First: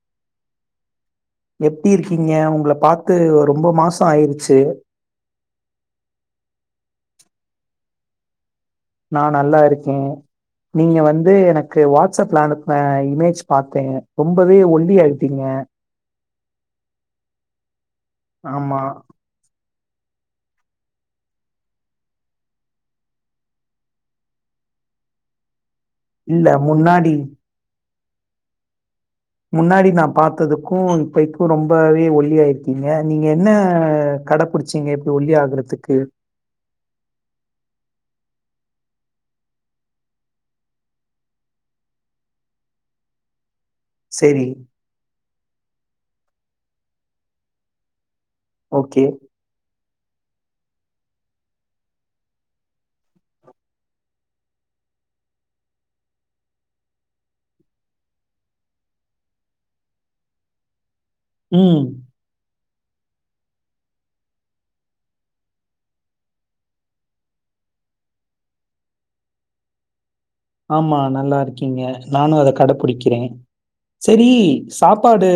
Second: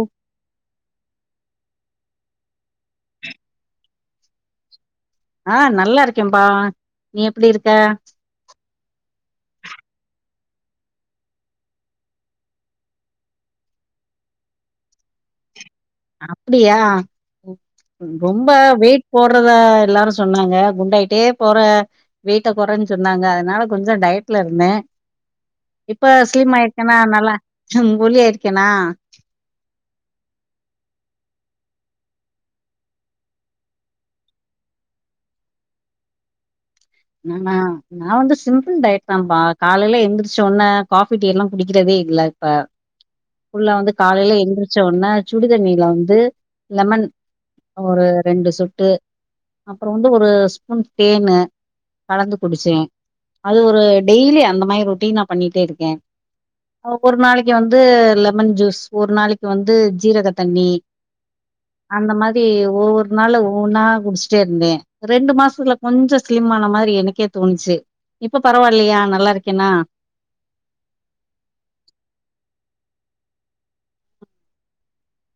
ம் எப்டி இருக்கீங்க உங்கள பாத்து ரொம்ப மாசோ ஆயிருச்சு ஆ நல்லா இருக்கேன்ம்பா நீ எப்படி இருக்க நா நல்லா இருக்கே நீங்க வந்து எனக்கு வாட்ஸ்அப்ல அனுப்புன இமேஜ் பாத்தே ரொம்பவே ஒல்லியாயிட்டீங்க அப்டியா ரொம்ப ஆமா. வெயிட் போர்றத எல்லாரும் சொன்னாங்க குண்டாயிட்டே போற வெயிட்ட கொறைன்னு சொன்னாங்க அதனால கொஞ்சம் டயட்ல இருந்தே இப்ப நா இல்ல ஸ்லிமாயிருக்கேனா முன்னாடி நல்லா ஒல்லியாயிருக்கேனா முன்னாடி நா பாத்ததுக்கும் இப்பக்கும் ரொம்பவே ஒல்லியாயிருக்கீங்க நீங்க என்ன கடப்புடி ச்சீங்க இப்புடி ஒல்லியாகுறதுக்கு நானா நா வந்து சிம்பிள் டயட் தாம்பா காலையில எந்திரிச்சோன காபி டீ எல்லாம் குடிக்கிறதே இல்ல இப்ப ஃபுல்லா வந்து காலையில சரி, எந்திரிச்ச ஒட்ன சுடிதண்ணியில வந்து லெமன் ஒரு ரெண்டு சொட்டு ஓகே. அப்புற வந்து ஒரு ஸ்பூன் தேன்னு கலந்து குடிச்சே அது ஒரு டெய்லி அந்த மாரி ரொட்டீன் நா பண்ணிட்டே இருக்கே நமக்கு ஒரு நாளைக்கு வந்து லெமன் ஜூஸ் ஒரு நாளைக்கு வந்து ஜீரக தண்ணி ம் அந்த மாதி ஒவ்வொரு நாள்ல ஒவ்வொன்னா குடிச்சிட்டே இருந்தே ரெண்டு மாசத்துல கொஞ்ச சிலிம்மான மாரி எனக்கே தோணுச்சு இப்ப பரவாயில்லையா நல்லா இருக்கேனா ஆம்மா நல்லா இருக்கீங்க நானும் அத கடைபுடிக்கிறே சரி சாப்பாடு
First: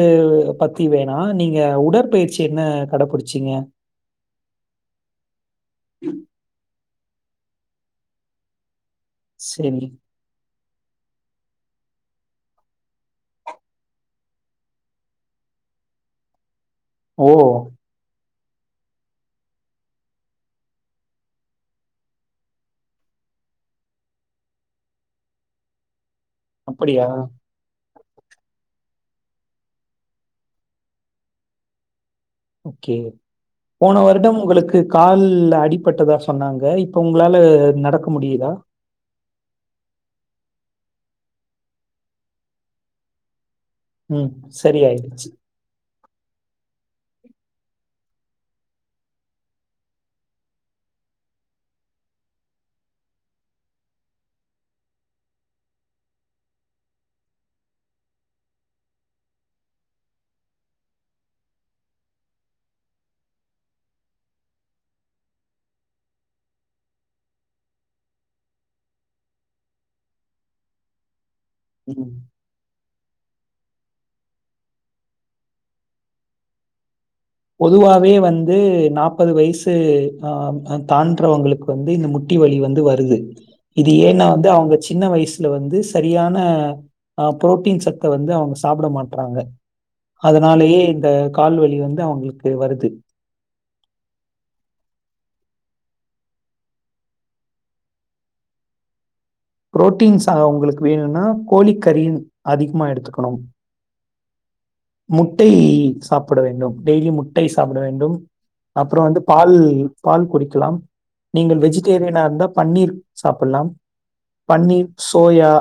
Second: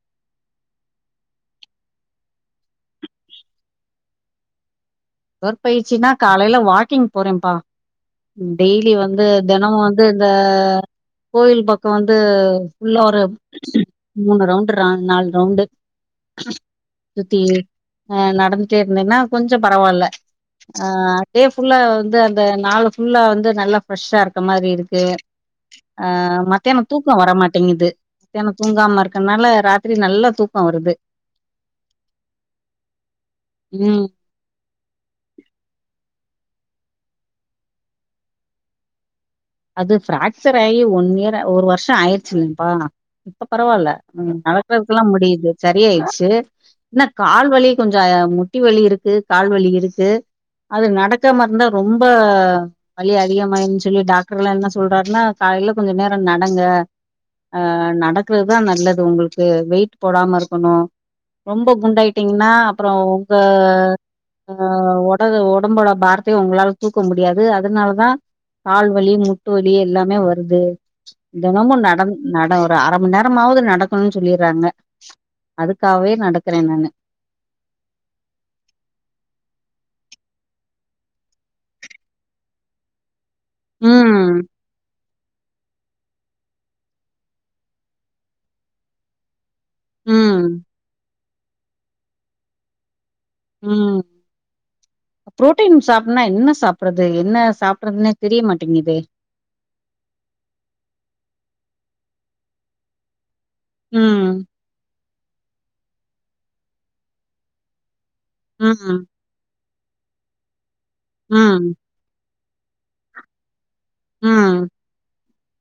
பத்தி வேணா நீங்க உடற்பயிற்சி என்ன கடப்புடிச்சீங்க உடற்பயிற்சின்னா காலையில வாக்கிங் போறேம்பா ம் டெய்லி வந்து சரி. தெனமும் வந்து இந்தா கோயில் பக்கொ வந்து புல்லா ஒரு மூனு ரவுண்டு நால் நாலு ரவுண்டு சுத்தி ஓ! ஆ நடந்துட்டே இருந்தேன்னா கொஞ்சம் பரவாயில்ல ஆ அப்டியே ஃபுல்லா வந்து அந்த நாலு ஃபுல்லா வந்து நல்லா ஃப்ரெஷ்ஷா இருக்க மாரி இருக்கு ஆ மத்தியானொ அப்படியா? தூக்கம் வர மாட் டேங்குது மத்தியான தூங்காம இருக்கன்னால ராத்திரி நல்லா தூக்கொ வருது ஓகே போன ம் வருடம் உங்களுக்கு கால் அடிப்பட்ட தா சொன்னாங்க இப்ப உங்களால நடக்க முடியுதா அது ஃபிராக்சர் ஆகி ஒன் இயர் ஒரு வருஷம் ஆயிடுச்சுல்லப்பா இப்ப பரவாயில்ல ம் நடக்கிறதுக்கெல்லாம் முடியுது சரியாயிடுச்சு என்னா கால்வலி கொஞ்ச முட்டி வலி இருக்கு கால்வலி இருக்கு அது நடக்காமருந்தா ரொம்ப வலி அதிகமாயுன் சொல்லி டாக் டர்கெல்லாம் என்ன சொல்றாருன்னா காலையில கொஞ்ச நேரம் நடங்க அ நடக்கிறதுதா நல்லது உங்களுக்கு வெயிட் போடாம இருக்கணு ரொம்ப குண்டாயிட்டிங்னா அப்புற உங்க ஆ ஒட ஒடம்போட பாரத்தைய உங்களால தூக்க முடியாது அதனாலதா கால் வலி மூட்டு வலி எல்லாமே வருது தெனமும் ம். நடந் நட ஒரு அர மண் நேரமாவது நடக்கணும்னு சொல்லியிர்றாங்க அதுக்காகவே நடக்கிறேன் நானு பொதுவாவே வந்து நாப்பது வயசு ஆ தான்றவங்களுக்கு வந்து இந்த முட்டி வலி வந்து வருது இது ஏன்னா ம் வந்து அவுங்க சின்ன வயசு ல வந்து சரியான அ புரோட்டீன் சத்த வந்து அவங்க சாப்பிட மாட்றாங்க ம் அதுனாலயே இந்த கால்வலி வந்து அவுங்களுக்கு வருது ம் புரோட்டீன் சாப்புட்னுனா என்ன சாப்புட்றது என்ன சாப்புட்றதுன்னே தெரியமாட்டேங்கிது புரோட்டீன் சதோ உங்களுக்கு வேணும்னா கோழி கறி அதிகமா எடுத்துக்கணும் ம் முட்டை சாப்பிட வேண்டும் டெய்லி முட்டை சாப்பிட வேண்டும் அப்றோ ம் வந்து பால் பால் குடிக்கலாம் நீங்கள் ம் வெஜிடேரியனா இருந்தா பன்னீர் சாப்பிட்லாம் ம் பன்னீர் சோயா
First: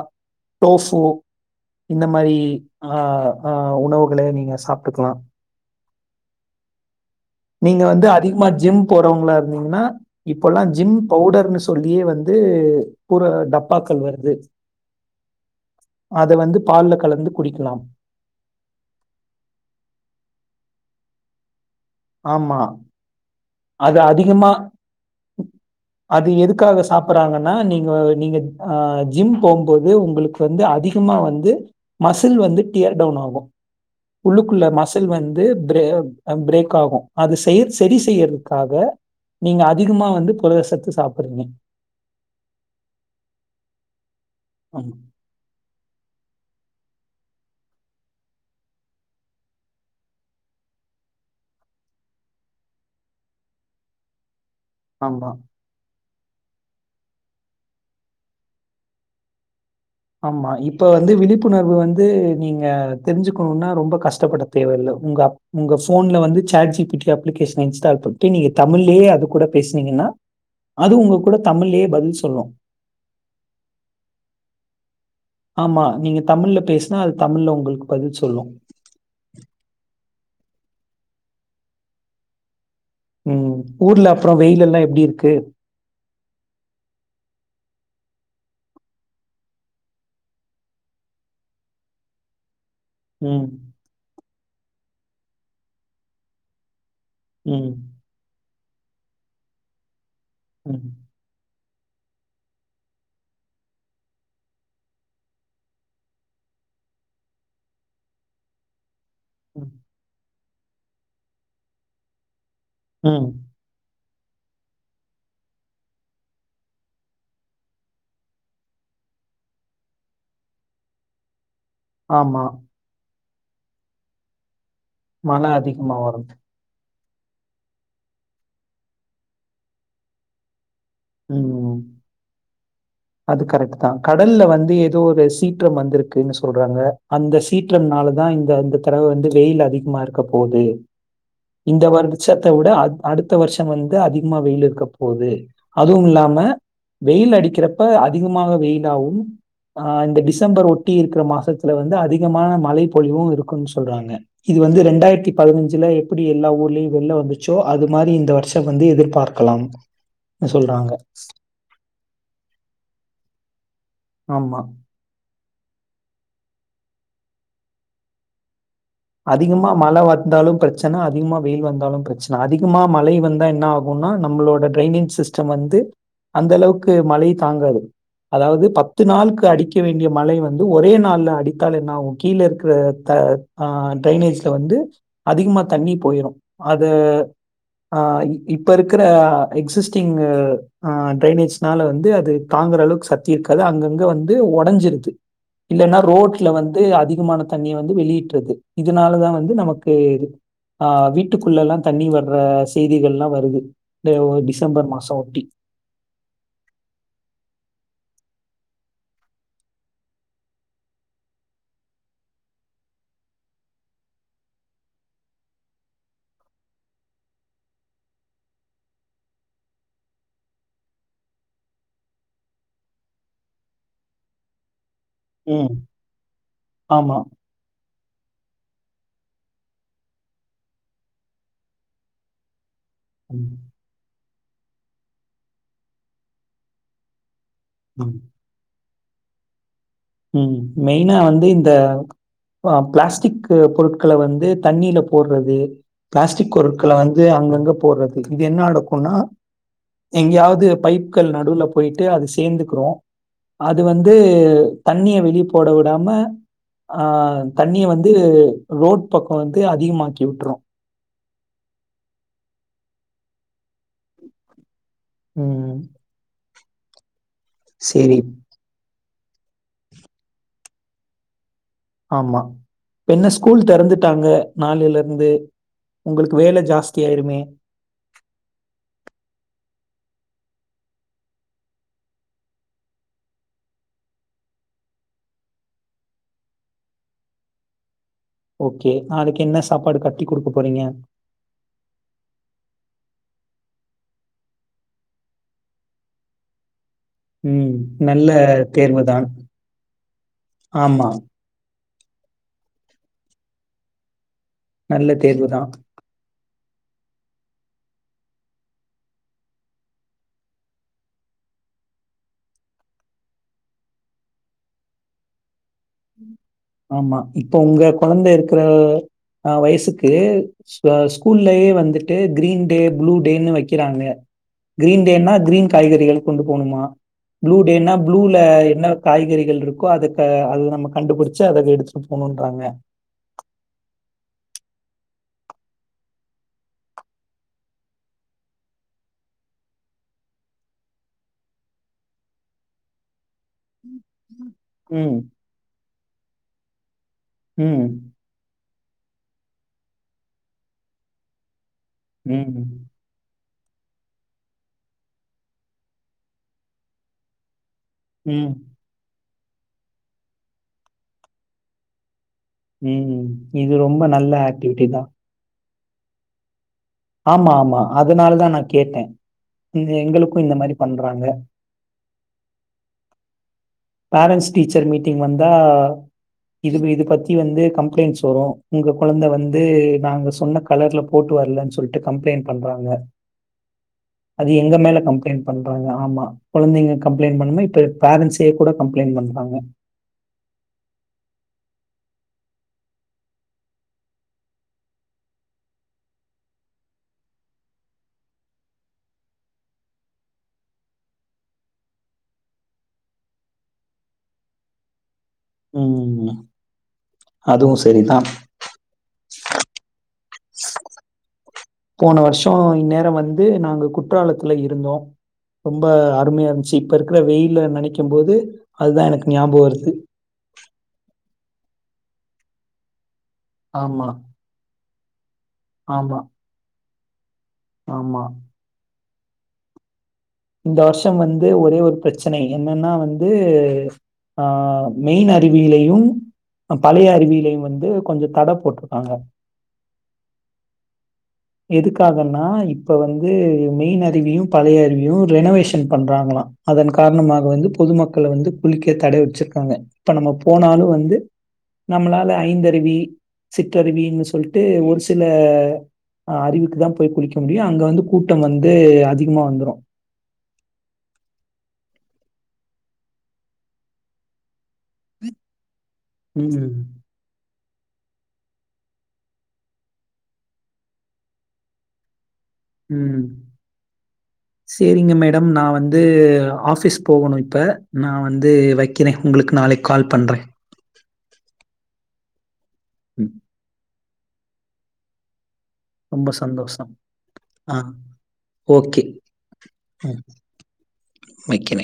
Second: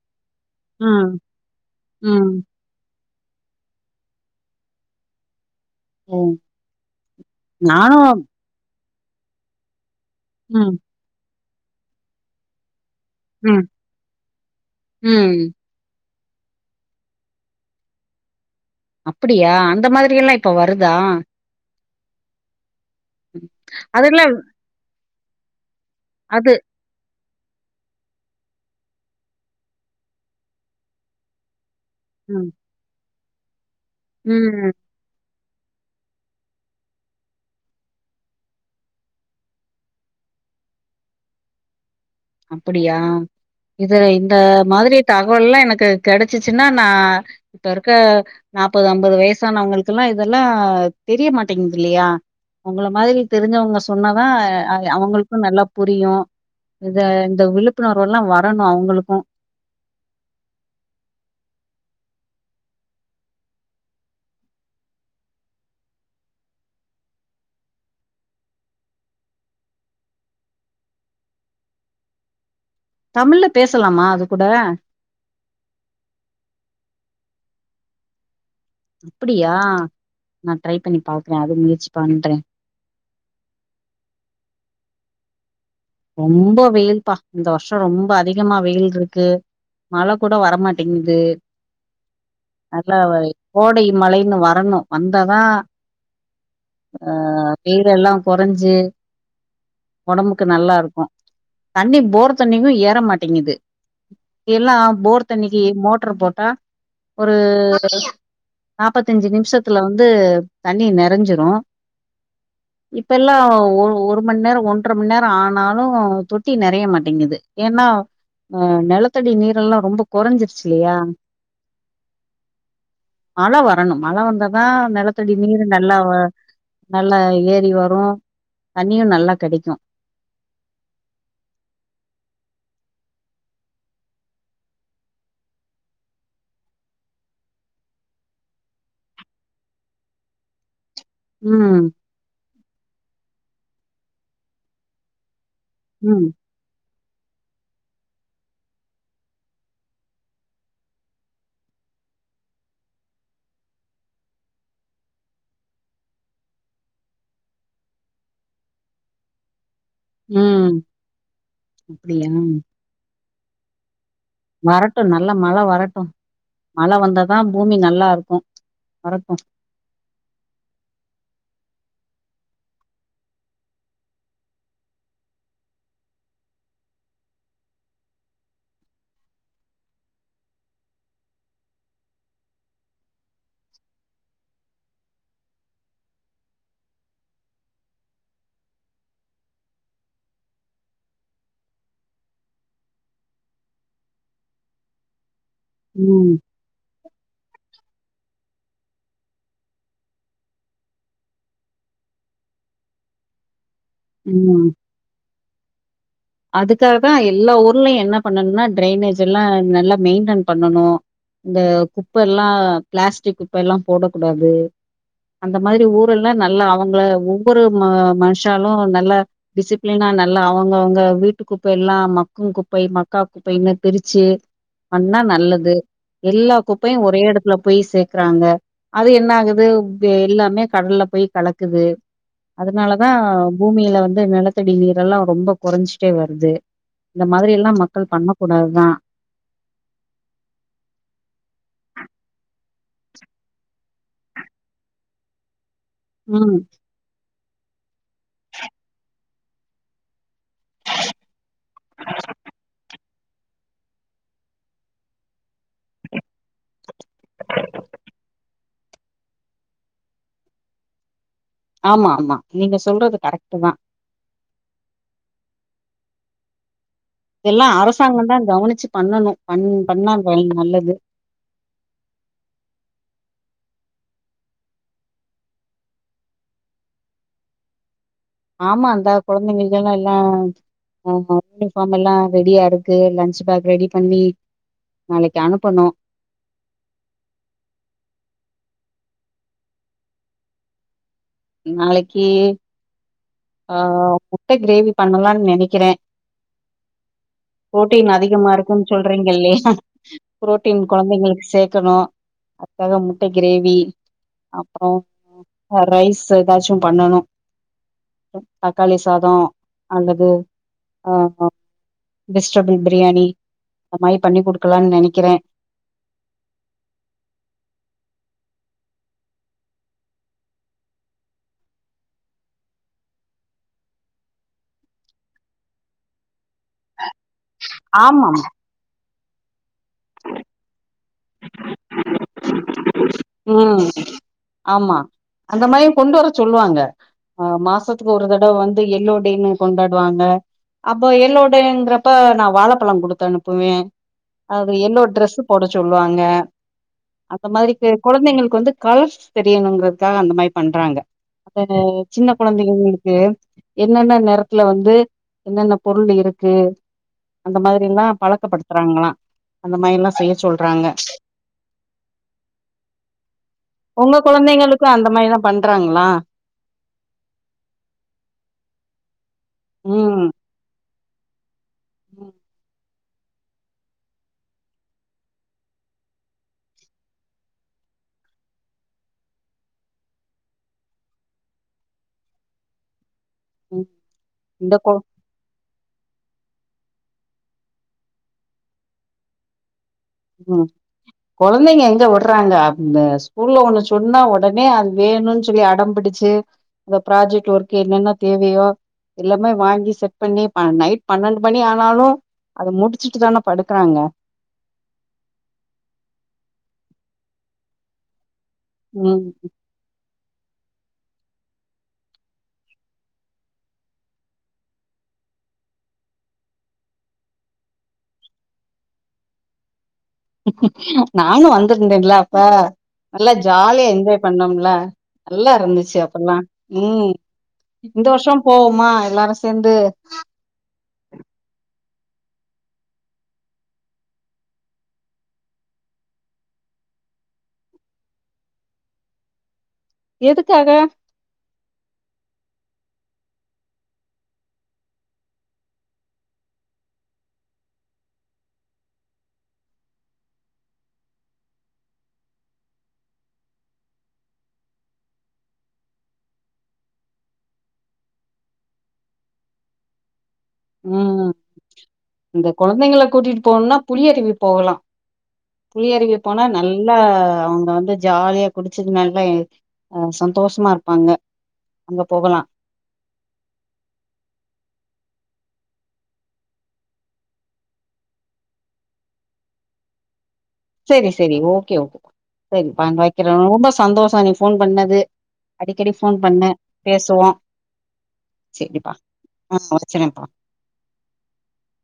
டோஃபோ ம் இந்த மாரி ம் ஆ ஆ உணவுகளை நீங்க சாப்டுக்கலா ம் நீங்க நானு வந்து அதிகமா ஜிம் போறவங்ளா இருந்தீங்கன்னா இப்பல்லா ம் ஜிம் பவுடருன்னு சொல்லியே வந்து ஒரு ம் டப்பாக்கள் வருது ம் அத வந்து பால்ல கலந்து குடிக்கலாம் அப்படியா அந்த மாதிரி எல்லா இப்ப வருதா ஆமா அது அதுல அதிகமா அது எதுக்காக சாப் சப்புட்றாங்கன்னா நீங்க நீங்க ஆ ஜிம் போம்போது உங்களுக்கு வந்து அதிகமா வந்து மசில் ம் வந்து டியர் டவுன் ஆகு உள்ளுக்குள்ள ம் மசி மசில் வந்து பிரே பிரேக் ஆகு அது செய் செரி செய்யிறது காக நீங்க அதிகமா வந்து புரதசத்து சாப்புட்றீங்க அப்படியா இது இந்த ஆமா, மாரி தாக் அப்பல்லா எனக்கு கெடைச்சிச்சுன்னா நா இப்ப இருக்க நாற்பது ஐம்பது வயசானவங்களுக்குல்லா இதெல்லா தெரியமாட்டேங்குது இல்லயா உங்கள மாரி தெரிஞ்சவங்க சொன்னாதா ஆமா, அவுங்களுக்கு நல்லா புரியு இத இந்த விழிப்புணர்வுல்லா வரணு அவுங்களுக்கு ஆமா இப்ப வந்து விழிப்புணர்வு வந்து நீங்க தெரிஞ்சிக்கணும்னா ரொம்ப கஷ்டப்பட்ட தேவ இல்ல உங்க உங்க ஃபோன்ல வந்து chat G P T application install பண்ணிட்டு நீங்க தமிழ்லயே அது கூட பேசுனீங்கன்னா அது உங்க கூட தமிழ்லேயே பதில் சொல்லு தமிழ்ல பேசலாமா அது கூட ஆமா நீங்க தமிழ்ல பேசினா அது தமிழ்ல உங்களுக்கு பதில் சொல்லு அப்புடியா நா ட்ரை பண்ணி பாக்குறே அது முயற்சி பண்றே ம் ஊர்ல அப்றோ வெயில் எல்லா எப்டி இருக்கு ரொம்ப வெயில்பா இந்த வருஷௌ ரொம்ப அதிகமா வெயில்ருக்கு மழ கூட வரமாட்டேங்குது நல்லா ம். கோடை மழையின்னு வரணு வந்தாத தா ஆ ம். வெயில் எல்லா கொறஞ்சி ஒடம்புக்கு நல்லா இருக் ம். தண்ணி போர் தண்ணிங்களு ஏற மாட்டேங்குது முந்தி எல்லா போர் தண்ணிக்கு மோட்டர் போட்டா ஒரு நாப்பத்தஞ்சி ம். நிமிஷத்துல வந்து தண்ணி நெறஞ்சிரு இப்ப ம். எல்லா ஒரு மணி நேர ஒன்றர மணி நேரோ ஆனு னாலு தொட்டி நெறைய மாட்டேங்குது ஏன்னா ஆ நெலத்தடி நீரெல்லா ரொம்ப குறைஞ்சிருச்சி இல்லயா ஆமா மழ வரணு மழ வந்ததா நிலத்தடி மழை நீர் அதிகமா நல்லா வ வரும். நல்லா ஏறி வரு தண்ணியு நல்லா கெடைக்கு ம் ம் அது கரெக்ட் தா கடல்ல வந்து ஏதோ ஒரு சீற்றோ வந்திருக்குன்னு சொல்றாங்க அந்த சீற்றம்னாலதா இந்த இந்த தடவ வந்து வெயில் அதிகமா இருக்க போது இந்த ம் வருஷத்த விட அ அடுத்த வருஷம் வந்து அதிகமா வெயில் இருக்க போகுது அதுவு ம் இல்லாம வெயில் அடிக்கிறப்ப அதிகமாக வெயிலாவு ஆ இந்த டிசம்பர் ஒட்டி இருக்கிற மாசத்துல வந்து அதிகமான மழை பொழிவு இருக்குனு சொல்றாங்க இது வந்து ரெண்டாயிரத்தி பதினஞ்சுல எப்டி எல்லா ஊர்லயு வெள்ள வந்துச்சோ அது மாரி இந்த வருஷம் வந்து எதிர்பாக் கலாம் ம் சொல்றாங்க அப்டியா ஆமா. வரட்டு நல்லா மழ வரட்டு மழ வந்ததா பூமி நல்லா இருக்கு வரட்டு அதிகமா மழ வந்தாலு பிரச் ச்சன அதிகமா வெயில் வந்தாலும் பிரச்சன அதிகமா மழை வந்தா என்ன ஆகும்னா நம்மளோட டிரைனிங் சிஸ்டம் வந்து அந்த அளவுக்கு மழை தாங்காது அதாவது பத்து நாளுக்கு அடிக்க வேண்டிய மழை வந்து ஒரே நாள் அடித்தால் என்ன ஆவும் கீழ இருக்ற த ஆ ட்ரைனேஜ்ல வந்து அதிகமா தண்ணி போயிரு அத ஆ இப்ப இருக்கிற எக்ஸிஸ்டிங் ஆ டிரைனேஜ்னால வந்து அது தாங்குற அளவுக்கு சத்தி இருக்காது அங்கங்க வந்து ஒடைஞ்சிருது இல்லன்னா ம் ரோட்ல வந்து அதிகமான தண்ணிய வந்து வெளியிட் டுருது இதனாலதா வந்து நமக்கு இது ஆ வீட்டுக்குள்ளல்லா தண்ணி வர்ற செய்திகள்லா வருது இந்த டிசம்பர் மாசம் ஒட்டி அதுக்காகதா எல்லா ஊர்லயு என்ன பண்ணனும்னா டிரைனேஜ் எல்லா நல்லா மெயின்டென் பண்ணனு இந்த குப்ப எல்லா பிளாஸ்டிக் குப்ப எல்லா போடக்கூடாது அந்த மாதிரி ஊர் எல்லா நல்லா அவுங்கள ஒவ்வொரு மனுஷாலு நல்ல டிசிப்ளினா நல்லா அவுங்க அவுங்க வீட்டு குப்பை எல்லா மக்கும் குப்பை மக்கா குப்பைன்னு பிரிச்சு பண்ணா நல்லது ம் எல்லா குப்பையு ஆமா ஒரே எடத் துல போய் சேக்கறாங்க அது என்ன ஆகுது எல்லாமே கடல்ல போய் கலக்குது அதனாலதா பூமியில வந்து நிலத்தடி நீரெல்லா ரொம்ப கொறஞ்சி ட்டே வருது இந்த மாதிரி எல்லா மக்கள் ம். பண்ணக்கூடாதுதா ம் மெயினா வந்து இந்த அ பிளாஸ்டிக் பொருட் கள வந்து தண்ணியில போட்றது பிளாஸ்டிக் ம் பொருட்கள வந் து அங்கங்க போடுறது இது என்ன நடக்கும்னா எங்கேயாவது பைப்கள் நடுவுல போயிட்டு அது சேந்துக்கிரு அது வந்து தண்ணிய வெளி போட விடாம ஆ தண்ணிய வந்து ரோட் பக்கம் வந்து அதிகமாக்கி விட்டுரு ஆமா ஆமா நீங்க சொல்றது கரெக்ட்டுதா ம் எல்லா சரி. அரசாங்கந்தா கவனிச்சு பண்ணணு பண் பண்ணா நல்லது ஆமா என்ன ஸ்கூல் தெறந்துட்டாங்க நாளைல இருந்து உங்களுக்கு வேல ஜாஸ்தி ஆயிருமே ஆமா அந்த கொழந்தைங்கள்க்கு எல்லா ஆஹ யூனிஃபார்ம் எல்லா ரெடியா இருக்கு லன்ச் பேக் ரெடி பண்ணி நாளைக்கு அனுப்பனு ஓகே நாளைக்கு என்ன சாப்பாடு கட்டி குடுக்க போறீங்க நாளைக்கி ஆ முட்ட கிரேவி பண்ணலாம்னு நெனைக்கிறே ம். புரோட்டீன் நல்ல அதிகமா இருக்குன்னு தேர்வு தான். சொல்றீங்க இல்லையா புரோட்டீன் ஆமா. கொழந்தைங்களுக்கு சேக்கணு அத்க்காக முட்ட கிரேவி அப்பறோ நல்ல தேர்வு தான். ரைஸ் ஸுஎதாச்சு பண்ணணு தக்காளி சாதோ அல்லது அ வெஜ்டபிள் பிரியாணி அது மாரி பண்ணி குடுக்கலான்னு நெனைக்கிறெ ஆம்மா இப்ப உங்க கொழந்தை இருக்கிறல் ஆ வய்சுக்கு ஸ்வ ஸ்கூல்லயே வந்துட்டு கிரீன் டே ப்ளூ டேன்னு வக்கிறாங்க கிரீன் டேன்னா கிரீன் காய்கறிகள் கொண்டுபோனும்மா ப்ளடேன்னா ப்ளூல ஆமாம் என்ன காய்கறிகள்ருக்கோ அதுக்க அது நம்ம கண்டுபுட் ச்சு அத எடுத்துட்டு போணுன்றாங்க ம் ஆம்மா அந்த மாரியு கொண்டுவர சொல்லுவாங்க அ மாசத்துக்கு ஒரு தடவ வந்து எல்லோ டேன்னு கொண்டாடுவாங்க அப்ப எல்லோடங்கறப்ப நா வாழைப்பழொ குடுத்து அனுப்புவே அது எல்லோ ம், டிரெஸ்ஸு போட சொல்லுவாங்க அந்தமாரி ம், கொழந்தைங்களுக்கு வந்து கல்ர்ஸ் தெரியணுங்கறதுக்காக அந்த மாரி பண்றாங்க அத சின்ன ம், கொழந்தைங்க க்கு என்னென்ன நெறத்ல வந்து என்னென்ன பொருள் இருக்கு அந்த மாதிரில்லா ம், பழக்கப்படுத்துறாஙளா அந்த மாயிஎல்லா செய்ய சொல்றாங்க ம் இது ரொம்ப உங்க நல்ல ஆக்டிவிட்டி கொழந்தைங்களுக்கு அந்த தான். மாயிஎல்லா பண்றாங்களா ஆம்மா ஆம்மா அதனாலதா நா கேட்டெ ந்த ம் எங்களுக்கு இந்தமாரி பண்றாங்க ம் பேரண்ட்ஸ் டீச்சர் மீட்டிங் வந்தா இது இது பத்தி வந்து கம்ப்ளெண்ட்ஸ் வரு உங்க கொழந்த வந்து நாங்க சொன்னக் கலர்ல போட்டு வர்லன்னு சொல்ட்டு கம்ப்ளைண்ட் பண்றாங்க ம் அது இந்த எங்க கொ மேல கம்ப்ளெய்ண்ட் பண்றாங்க ஆம்மா கொழந்தங்க கம்ப்ளெய்ண்ட் பண்ணுமா இப்ப பேரண்ட்ஸ் யேகுட கம்ப்ளெய்ண்ட் பண்றாங்க ம் கொழந்தங்க எங்க விட்றாங்க அ ஸ்கூல்ல ஒண்ணு சொன்னா ஒடனே அது வேணுன்சொல்லி அடம்பிடிச் ச்சு அந்த ப்ராஜெக்ட் ஒர்க்கு என்னென்ன தேவியோ எல்லாமே வாங்கி செட் பண்ணி நைட் பன்னண்டு மணி ஆனாலு அது முடிச்சுட்டுதான படுக்கறாங்க ம் ம் அதுவுசெரிதா ம் போனவர்ஷோ இந்நேரோ வந்து நாங்க குற்றாலத்துல இருந்தோ ரொம்ப அருமைய இருந்ச்சு இப்போ இருக்கிற வெயில நெனைக்கும்போது அதுதா எனக்கு ஞாபகொ வருது நாங்லு வந்திர்ந்தேல்ல அப்ப நல்லா ஜாலியா ஆமா, என்ஜாய் பண்ணோம்ல நல்லார்ந்துச்சு ஆமா, அப்பல்லா உம் இந்த ஆமா. வர்ஷோ போவுமா எல்லாரு சே சேந்து இந்த வர்ஷம் வந்து ஒரே ஒர் பிரச்சனை என்னன்னா வந்து ஆ மெய்ன் அருவிலையு பழைய அருவியிலயு வந்து கொஞ்சோ தட போட்ருக்காங்க எதுக்காக எதுக்காகன்னா இப்ப வந்து மெய்ன் அருவியு பழையஅருவியு ரெனோவேஷன் பண்றாங்களா அதன் காரணமாக வந்து பொதுமக்கள் வந்து குளிக்க தடை வச்சிருக்காங்க இப்ப நம்ம போனாலு வந்து நம்மளால ஐந்தருவி சிற்றருவினு சொல்ட்டு ஒரு சில ஆ அறிவுக்கு தா போய் குளிக்க முடியு அங்க வந்து கூட்டோ வந்து அதிகமா வந்துரு ம் அந்த குழந்தைங்கள கூட்டிட்டு போணுன்னா புலியருவி போகலா புலியறிவி போனா ம், நல்லா அவுங்க வந்து ஜாலியா குடிச்சுடுமாங்ல்லே அ சந்தோஷமாருப்பாங்க அங்க போவலா ம் செரிங்க மேடம் நா வந்து ஆஃபீஸ் போவணு இப்போ நா வந்து வை வைக்கிறே உங்களுக்கு நாளைக் கால் பண்றே செரி செரி ஓகே ஓகே செரி வைக்கிறே ரொம்ப சந்தோஷோ நீ போன் பண்ணது அடிக்கடி ஃபோன் ரொம்ப பண்ணு சந்தோஷம். பேசுவோ ஆ. செரிப்பா ஆ வச்சுரேன்ப்பா வக்கிறே